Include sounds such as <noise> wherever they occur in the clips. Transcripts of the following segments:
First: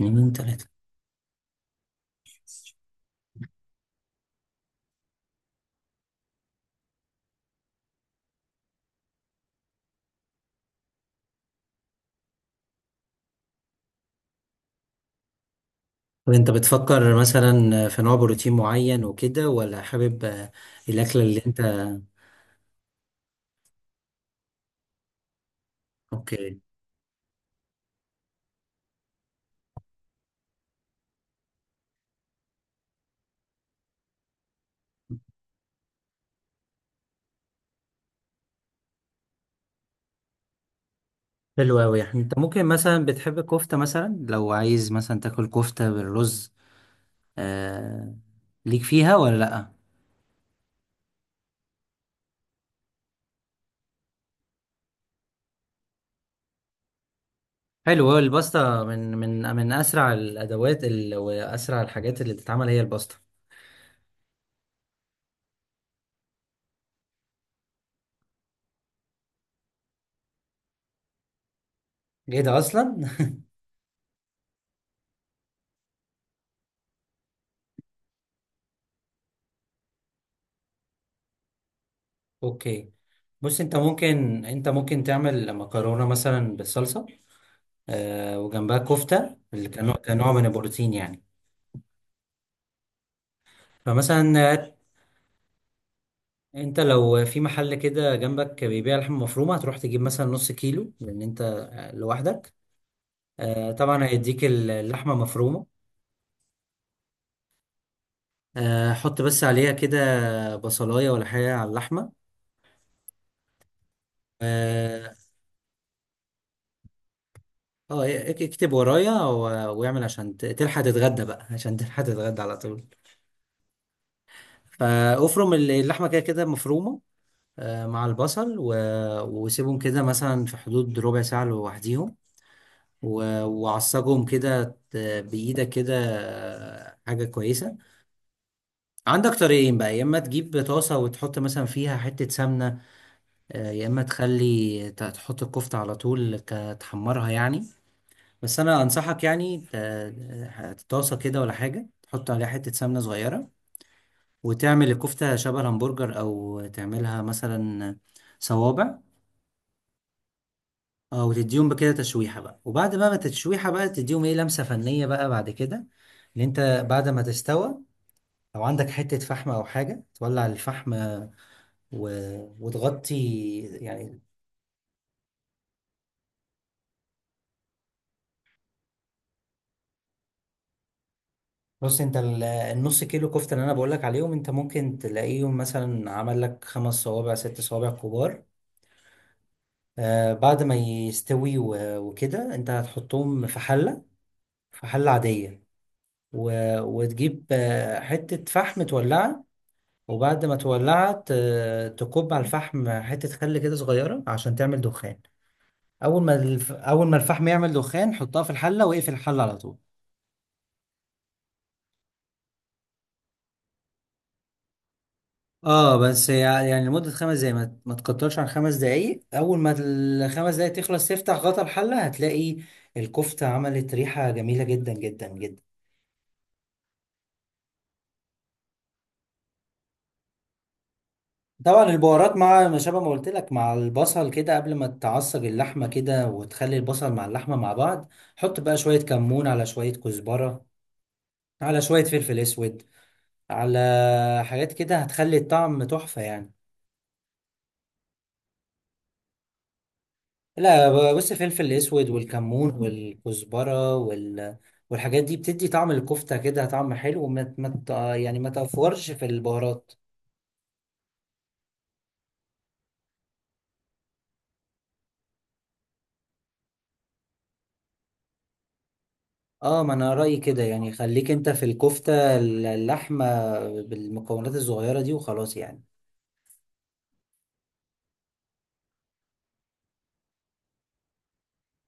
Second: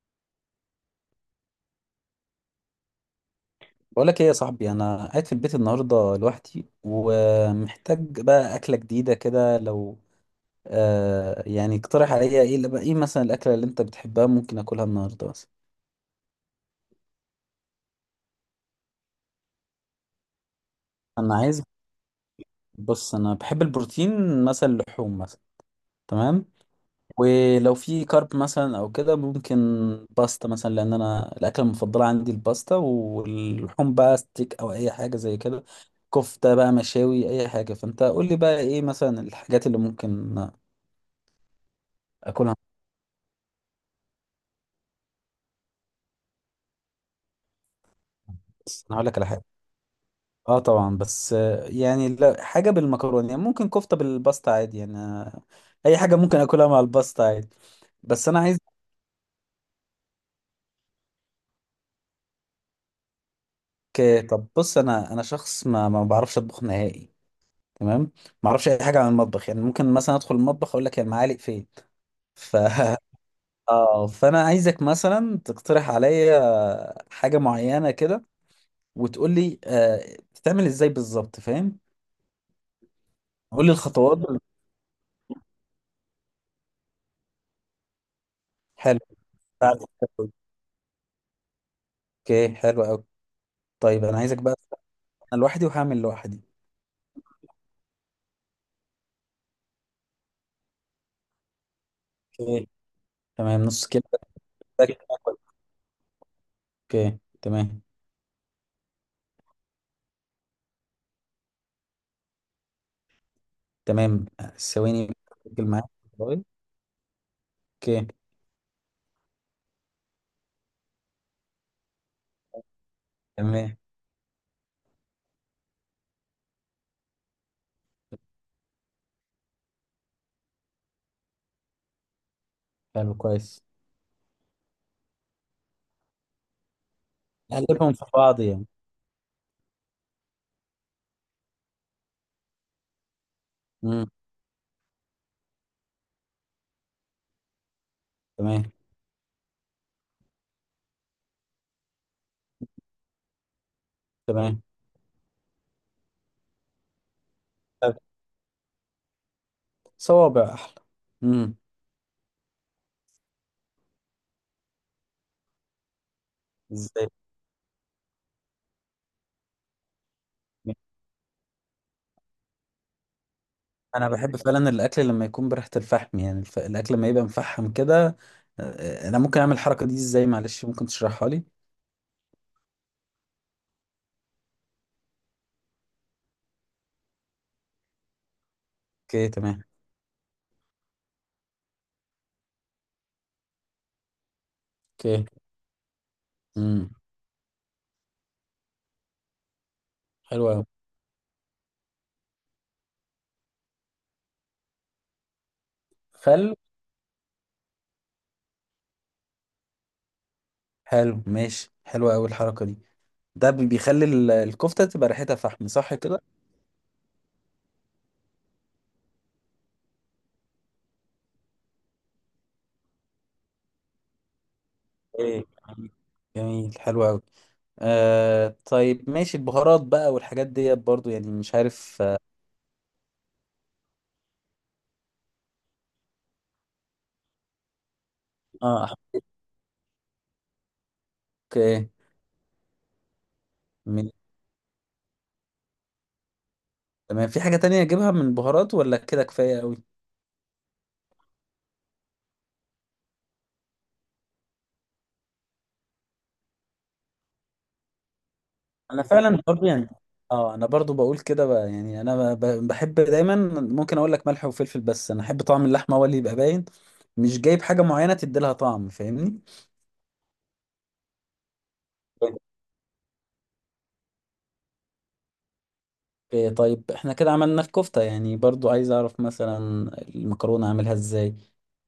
يومين ثلاثة. بقولك ايه يا صاحبي؟ انا قاعد في البيت النهارده لوحدي ومحتاج بقى اكله جديده كده. لو يعني اقترح عليا ايه؟ اللي بقى ايه مثلا الاكله اللي انت بتحبها ممكن اكلها النهارده مثلا؟ طب انت بتفكر مثلا في نوع بروتين معين وكده، ولا حابب؟ الأكلة انا اللي انت... عايز بص، انا بحب البروتين مثلا، اللحوم مثلا. تمام. اوكي. ولو في كارب مثلا او كده ممكن باستا مثلا، لان انا الاكله المفضله عندي الباستا، واللحوم بقى ستيك او اي حاجه زي كده، كفته بقى، مشاوي، اي حاجه. فانت قول لي بقى ايه مثلا الحاجات اللي ممكن حلو أوي، يعني انت اكلها. ممكن مثلا بتحب الكفتة، مثلا لو عايز مثلا تاكل كفتة بالرز. آه... ليك بس انا هقول فيها لك على ولا حاجه. لأ؟ اه طبعا، بس يعني لا، حاجه بالمكرونه يعني ممكن، كفته بالباستا عادي يعني. اي حاجه ممكن اكلها مع الباستا عادي. حلو أوي، بس انا عايزك الباستا من أسرع الأدوات، وأسرع الحاجات اللي بتتعمل هي الباستا. طب بص، انا شخص ما بعرفش اطبخ نهائي. تمام. ما اعرفش اي حاجه عن المطبخ، يعني ممكن مثلا ادخل المطبخ اقول لك المعالق فين. ايه ف ده أصلا؟ <laughs> اه، فانا عايزك مثلا تقترح عليا حاجه معينه كده، وتقول لي بتتعمل ازاي بالظبط. فاهم؟ <laughs> اوكي، بص قول لي انت الخطوات. ممكن، تعمل مكرونة مثلا بالصلصة، وجنبها حلو. كفتة اللي كنوع من البروتين يعني. اوكي حلو قوي. طيب انا فمثلا، عايزك بقى. انا لوحدي وهعمل لوحدي. انت لو في محل كده جنبك بيبيع لحمة مفرومة، هتروح تجيب مثلا نص كيلو لأن انت لوحدك. اوكي تمام. نص كيلو. طبعا هيديك بتاكل اللحمة معاك. مفرومة. اوكي تمام. حط بس عليها كده بصلاية ولا حاجة على اللحمة. تمام ثواني. اه. بتاكل معاك. اوكي اكتب ورايا واعمل عشان تلحق تتغدى بقى، عشان تلحق تتغدى على طول. تمام. فافرم اللحمة كده، كده مفرومة، مع البصل، وسيبهم كده مثلا في حدود ربع ساعة لوحديهم، حلو كويس. وعصجهم كده ت- بإيدك كده، حاجة كويسة. اقلبهم في بعض يعني. عندك طريقين بقى: يا إما تجيب طاسة وتحط مثلا فيها حتة سمنة، يا إما امم. تخلي تحط الكفتة على طول تحمرها يعني. بس تمام. أنا أنصحك، يعني طاسة كده ولا حاجة تحط عليها حتة سمنة صغيرة، تمام. وتعمل الكفتة شبه الهمبرجر، أو تعملها مثلا طب. صوابع. صوابع احلى. اه، امم وتديهم بكده تشويحة بقى، وبعد بقى ما التشويحة بقى تديهم ايه لمسة فنية بقى بعد كده اللي انت... بعد ازاي؟ ما تستوى، لو عندك حتة فحم او حاجة تولع الفحم، و... وتغطي انا يعني. بحب فعلا الاكل لما يكون بريحة الفحم، يعني الاكل لما يبقى مفحم كده. انا ممكن اعمل الحركة دي ازاي؟ معلش ممكن تشرحها لي؟ بص انت، النص كيلو كفتة اللي انا بقولك عليهم، انت ممكن تلاقيهم مثلا عمل لك خمس صوابع، ست صوابع كبار. اوكي تمام. آه، بعد ما يستوي وكده انت هتحطهم في حلة، في حلة اوكي. عادية، و... امم وتجيب حتة فحم تولعها. حلو وبعد ما قوي. تولعت، تكب على الفحم حتة خل كده صغيرة عشان تعمل دخان. خل أول ما الفحم يعمل دخان، حطها في الحلة واقفل الحلة على طول. حلو ماشي. حلوة أوي الحركة دي. ده بيخلي الكفتة تبقى ريحتها فحم، صح اه، كده؟ بس يعني لمدة 5 دقايق، ما تكترش عن 5 دقايق. أول ما الـ5 دقايق تخلص، تفتح غطا الحلة هتلاقي الكفتة عملت ريحة جميلة جدا جدا ايه، جدا. جميل حلو أوي. طيب ماشي. البهارات بقى والحاجات ديت برضو يعني مش طبعا عارف. اه. البهارات مع ما شابه، ما قلت لك مع البصل كده قبل ما تعصج اللحمة كده، وتخلي البصل مع اللحمة مع بعض، حط بقى أحط. شوية كمون، على شوية كزبرة، على ايه؟ شوية فلفل اسود، على من- حاجات كده، هتخلي الطعم تحفة يعني. تمام. في حاجة تانية أجيبها من البهارات ولا كده كفاية أوي؟ لا بص، الفلفل الاسود والكمون والكزبرة والحاجات دي بتدي طعم الكفتة كده طعم حلو، وما ما ت- يعني ما أنا تفورش في فعلا برضو يعني. البهارات. اه، أنا برضو بقول كده بقى، يعني أنا بحب دايما ممكن أقول لك ملح وفلفل، بس أنا أحب طعم اللحمة هو اللي يبقى باين، مش جايب حاجة معينة تدي لها طعم. فاهمني؟ اه، ما انا رأيي كده، يعني خليك انت في الكفتة اللحمة بالمكونات الصغيرة دي وخلاص يعني. إيه، طيب احنا كده عملنا الكفتة يعني. برضو عايز اعرف مثلا المكرونة اعملها ازاي،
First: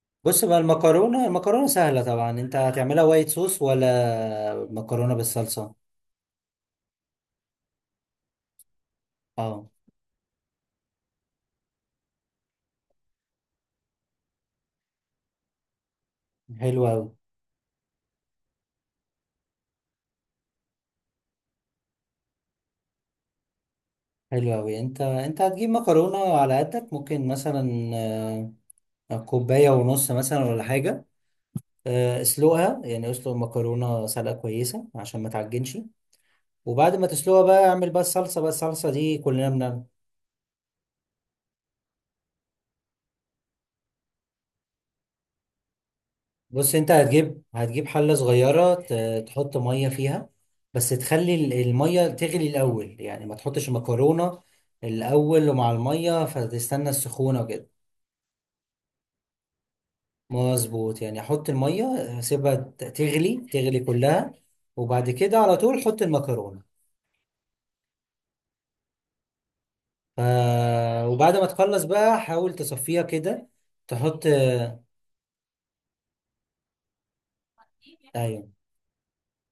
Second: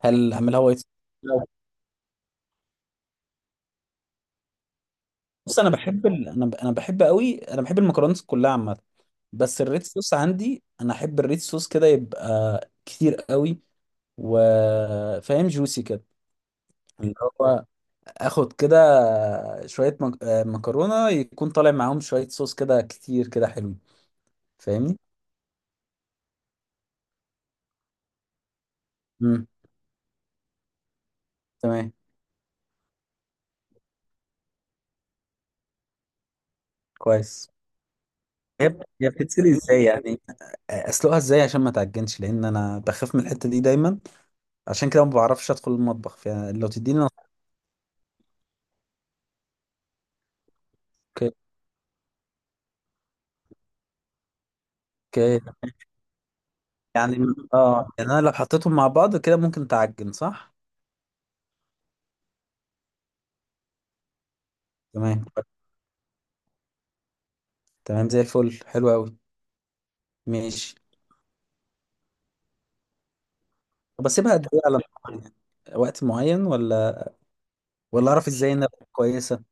هل بص بقى، اعملها وايت صوص؟ المكرونة، لو- سهلة طبعا. انت هتعملها وايت صوص ولا مكرونة بص، انا بالصلصة؟ بحب ال... انا ب... انا بحب قوي، انا بحب المكرونات كلها عامة. بس اه. الريد صوص، عندي انا احب الريد صوص كده يبقى كتير قوي، وفاهم جوسي كده، حلوة أوي. اللي هو اخد كده شوية مك... آه، مكرونة، يكون طالع معاهم شوية صوص كده كتير كده حلو. حلو أوي، فاهمني؟ انت هتجيب مكرونة على قدك، ممكن مثلا امم كوباية ونص مثلا ولا حاجة. تمام. اسلقها، يعني اسلق المكرونة سلقة كويسة عشان ما تعجنش، وبعد ما تسلقها كويس. بقى اعمل بقى الصلصة. بقى هي الصلصة هي دي بتتسلق كلنا بنعمل. ازاي يعني؟ اسلقها ازاي عشان ما تعجنش؟ لان انا بخاف من الحته دي دايما، عشان كده ما بعرفش ادخل المطبخ. فلو بص انت تديني هتجيب، حلة صغيرة تحط مية فيها، بس <laughs> اوكي. تخلي المية تغلي الأول، يعني ما تحطش المكرونة اوكي الأول، ومع المية فتستنى يعني. السخونة وكده. اه يعني انا لو حطيتهم مع بعض كده ممكن تعجن، صح؟ مظبوط، يعني احط الميه، اسيبها تغلي، كلها، وبعد تمام. كده على طول حط المكرونه. تمام زي الفل، حلو قوي. ف... ماشي. وبعد ما تخلص بقى حاول تصفيها كده، طب تحط... اسيبها قد ايه على النار يعني؟ وقت معين ولا؟ ولا اعرف ايوه، ازاي انها تكون كويسه.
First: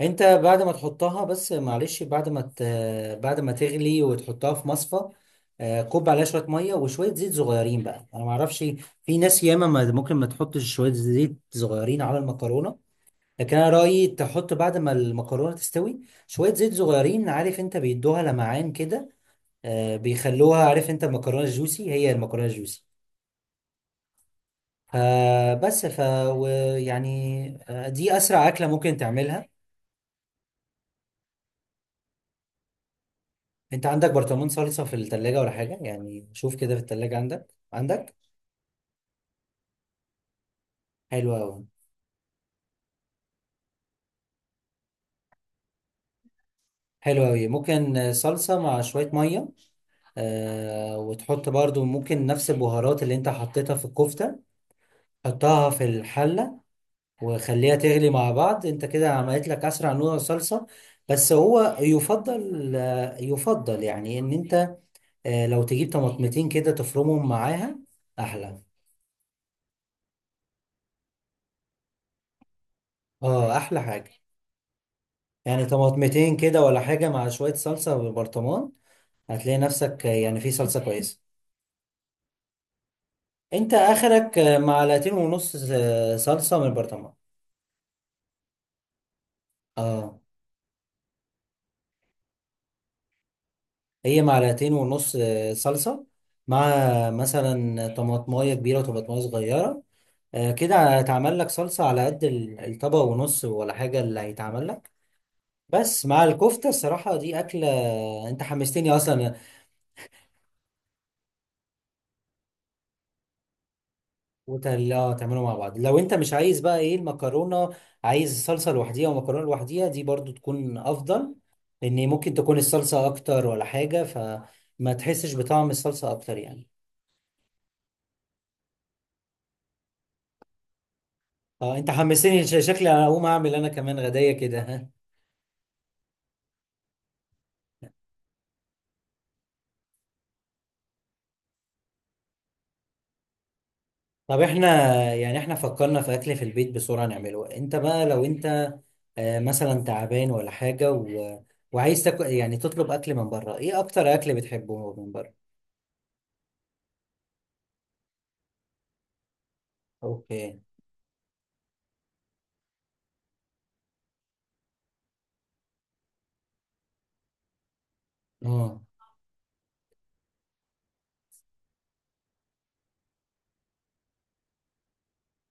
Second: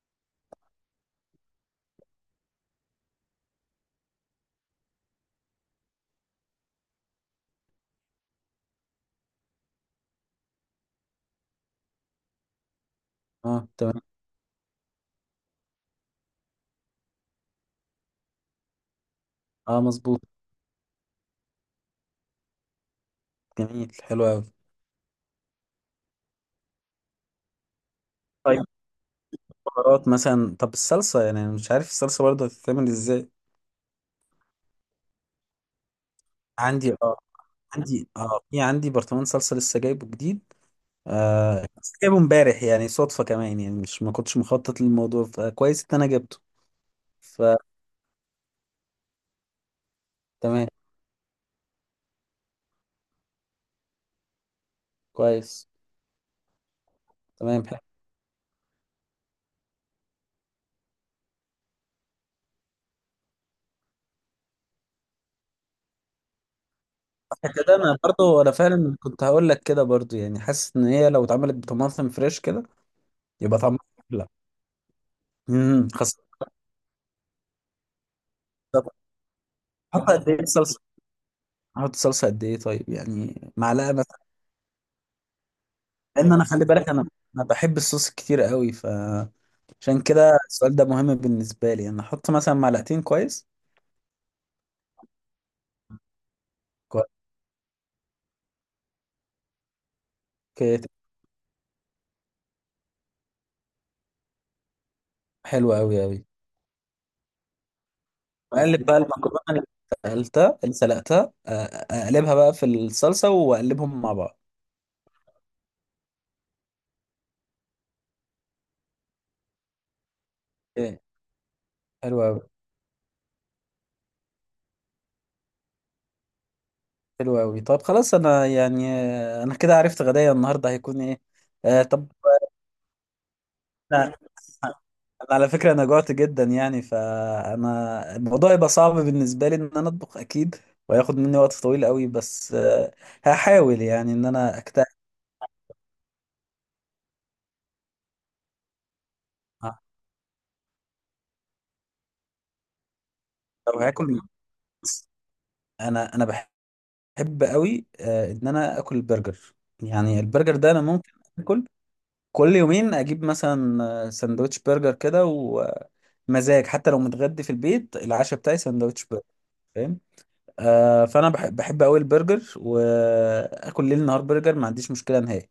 انت بعد ما تحطها، بس معلش، بعد ما تغلي وتحطها في مصفى، كب عليها شويه ميه وشويه زيت صغيرين بقى. انا ما اعرفش، في ناس ياما ممكن ما تحطش شويه زيت صغيرين على المكرونه، لكن اه انا تمام. رايي تحط بعد ما المكرونه تستوي شويه زيت صغيرين، عارف انت، بيدوها لمعان كده. اه مظبوط. بيخلوها، عارف انت، المكرونه الجوسي، هي المكرونه الجوسي. جميل حلو قوي. فبس، و- يعني دي اسرع طيب اكله ممكن تعملها. بهارات مثلا؟ طب الصلصه يعني، انا مش عارف الصلصه برضه هتتعمل ازاي. انت عندك برطمان صلصه في الثلاجه ولا حاجه؟ يعني شوف كده في عندي الثلاجه، اه. عندك، عندي اه في عندي برطمان صلصه لسه جايبه جديد. حلو قوي. بس جايبه امبارح يعني، صدفة كمان يعني، مش ما كنتش مخطط للموضوع، فكويس ان انا جبته. حلو قوي، فتمام. ممكن صلصه مع شويه ميه، آه، وتحط برضو ممكن نفس البهارات اللي انت حطيتها في الكفته، كويس. حطها في الحله تمام وخليها حلو. تغلي مع بعض، انت كده عملت لك اسرع نوع صلصة. بس هو يفضل، يفضل يعني، ان انت لو تجيب طماطمتين كده تفرمهم الحتة ده معاها انا برضو، انا احلى. فعلا كنت هقول لك كده برضو، يعني حاسس ان هي لو اتعملت بطماطم فريش كده اه، يبقى طعمها احلى حاجة. احلى. يعني خاصة. طماطمتين كده ولا حاجة مع شوية صلصة بالبرطمان، طب هتلاقي احط نفسك قد يعني ايه في صلصة صلصة؟ كويسة. احط صلصة قد ايه طيب؟ يعني انت معلقة مثلا؟ اخرك معلقتين ونص لان انا، صلصة خلي من بالك، البرطمان. انا بحب الصوص كتير قوي. عشان اه، كده السؤال ده مهم بالنسبة لي. انا احط مثلا معلقتين؟ كويس. هي معلقتين ونص صلصة مع مثلا طماطمايه كبيرة وطماطمايه صغيرة. كويس. كده هيتعمل لك صلصة على قد الطبق ونص ولا حاجة اللي هيتعمل لك. حلو قوي بس قوي. مع الكفتة الصراحة دي أكلة، أنت بقلب حمستني بقى أصلا. المكرونه اللي سلقتها، اقلبها بقى في الصلصه واقلبهم مع بعض. وتل... آه تعمله مع بعض، لو أنت مش عايز بقى إيه المكرونة، عايز صلصة لوحديها ومكرونة لوحديها، دي برضو تكون ايه. أفضل. لأن حلو ممكن قوي. تكون الصلصة أكتر ولا حاجة، فما تحسش بطعم الصلصة أكتر يعني. حلو قوي. طب خلاص، انا يعني آه، انا كده عرفت غدايا النهارده هيكون ايه. أه، أنت طب حمستني، شكلي أنا هقوم أعمل أنا كمان انا، غداية كده. <laughs> على فكره انا جوعت جدا يعني، فانا الموضوع يبقى صعب بالنسبه لي ان انا اطبخ اكيد، وهياخد مني وقت طويل قوي، بس هحاول يعني ان طب انا احنا، اجتهد. يعني احنا فكرنا في اكل في البيت بسرعة نعمله. انت بقى لو انت آه، مثلا تعبان ولا حاجة، وعايز تاكل، يعني تطلب اكل من بره، ايه لو اكتر هاكل، اكل بتحبه من بره؟ انا بحب قوي ان انا اكل البرجر. يعني البرجر اوكي. ده انا ممكن اكل كل يومين، اجيب مثلا سندوتش برجر كده، ومزاج حتى لو متغدي في البيت العشاء بتاعي اه. سندوتش برجر. فاهم؟ فانا بحب قوي البرجر، واكل ليل نهار برجر ما عنديش مشكله نهائي.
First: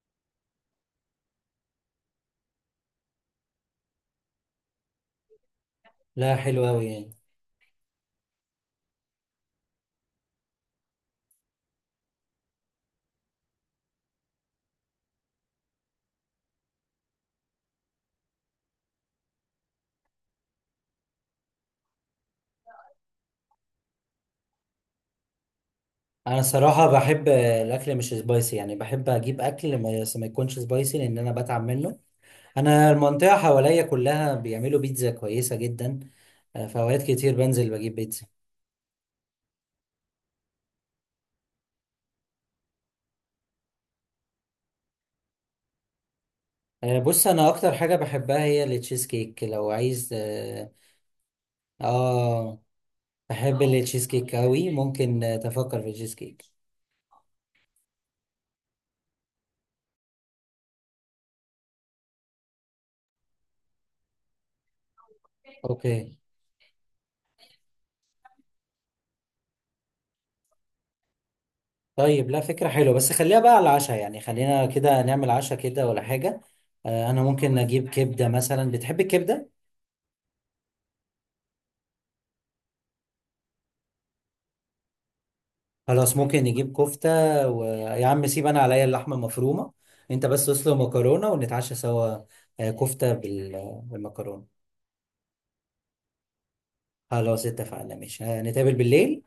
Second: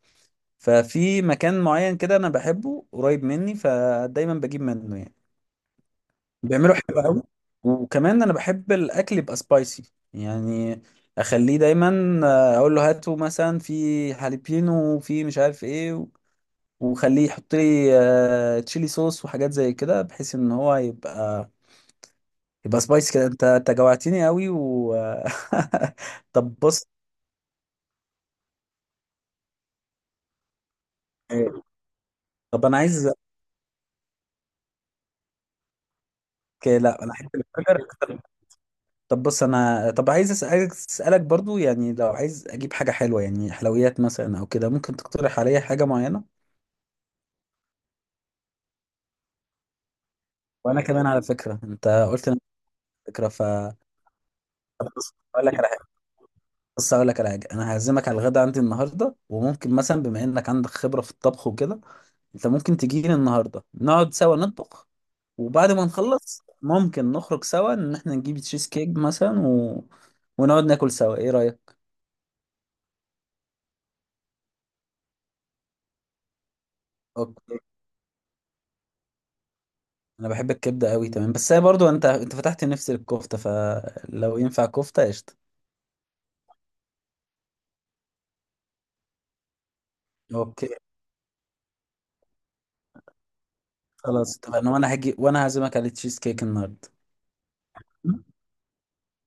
ففي مكان معين كده انا بحبه قريب مني، فدايما بجيب منه يعني. لا حلو بيعملوا قوي حلو يعني. قوي. وكمان انا بحب الاكل يبقى سبايسي يعني، اخليه دايما اقول له هاتوا مثلا في جاليبينو، وفي مش عارف ايه وخليه يحط لي تشيلي صوص وحاجات زي كده، بحيث ان هو يبقى سبايسي كده. انت جوعتني قوي <laughs> انا طب بص، صراحة بحب الاكل مش سبايسي، يعني بحب اجيب اكل ما، بس ما يكونش سبايسي لان انا بتعب منه. طب انا انا عايز. المنطقة حواليا كلها بيعملوا بيتزا كويسة جدا، في أوكي، اوقات لا انا احب كتير بنزل البرجر. بجيب طب، بيتزا. طب بص، انا عايز عايز اسالك برضو يعني، لو عايز اجيب حاجه حلوه، يعني حلويات مثلا او كده، ممكن تقترح عليا حاجه معينه؟ بص انا اكتر حاجه بحبها هي التشيز كيك. لو عايز وانا كمان على فكره انت قلت لي اه، فكره، بحب فاقول التشيز كيك قوي، ممكن لك على حاجه. تفكر في التشيز كيك. بس اقول لك على حاجه، انا هعزمك على الغدا عندي النهارده، وممكن مثلا بما انك عندك خبره في الطبخ وكده، انت ممكن تجيلي النهارده نقعد سوا نطبخ، وبعد ما اوكي. نخلص ممكن نخرج سوا ان احنا نجيب تشيز كيك مثلا، و... ونقعد ناكل سوا. ايه رايك؟ طيب لا، فكرة حلوة، بس خليها بقى على العشاء، يعني خلينا كده نعمل عشاء كده ولا حاجة. آه، انا ممكن اوكي. اجيب كبدة مثلا، بتحب الكبدة؟ انا بحب الكبده قوي. تمام. بس هي برضو، انت فتحت نفسي للكفته، فلو ينفع كفته قشطه. خلاص ممكن نجيب كفتة، ويا عم سيب انا عليا اللحمة المفرومة، انت بس اوكي. اسلق مكرونة ونتعشى سوا، آه كفتة خلاص بالمكرونة. تمام، وانا هجي، وانا هعزمك على تشيز كيك النهارده. خلاص اتفقنا ماشي، آه نتقابل بالليل.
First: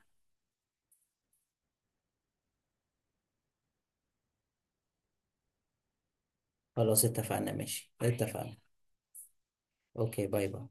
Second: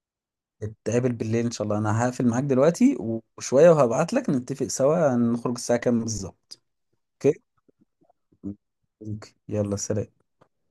نتقابل بالليل ان شاء الله. انا هقفل معاك دلوقتي، وشوية وهبعت لك نتفق سوا نخرج الساعة كام بالظبط. خلاص اوكي. اتفقنا ماشي، اتفقنا. اوكي يلا سلام. اوكي باي باي.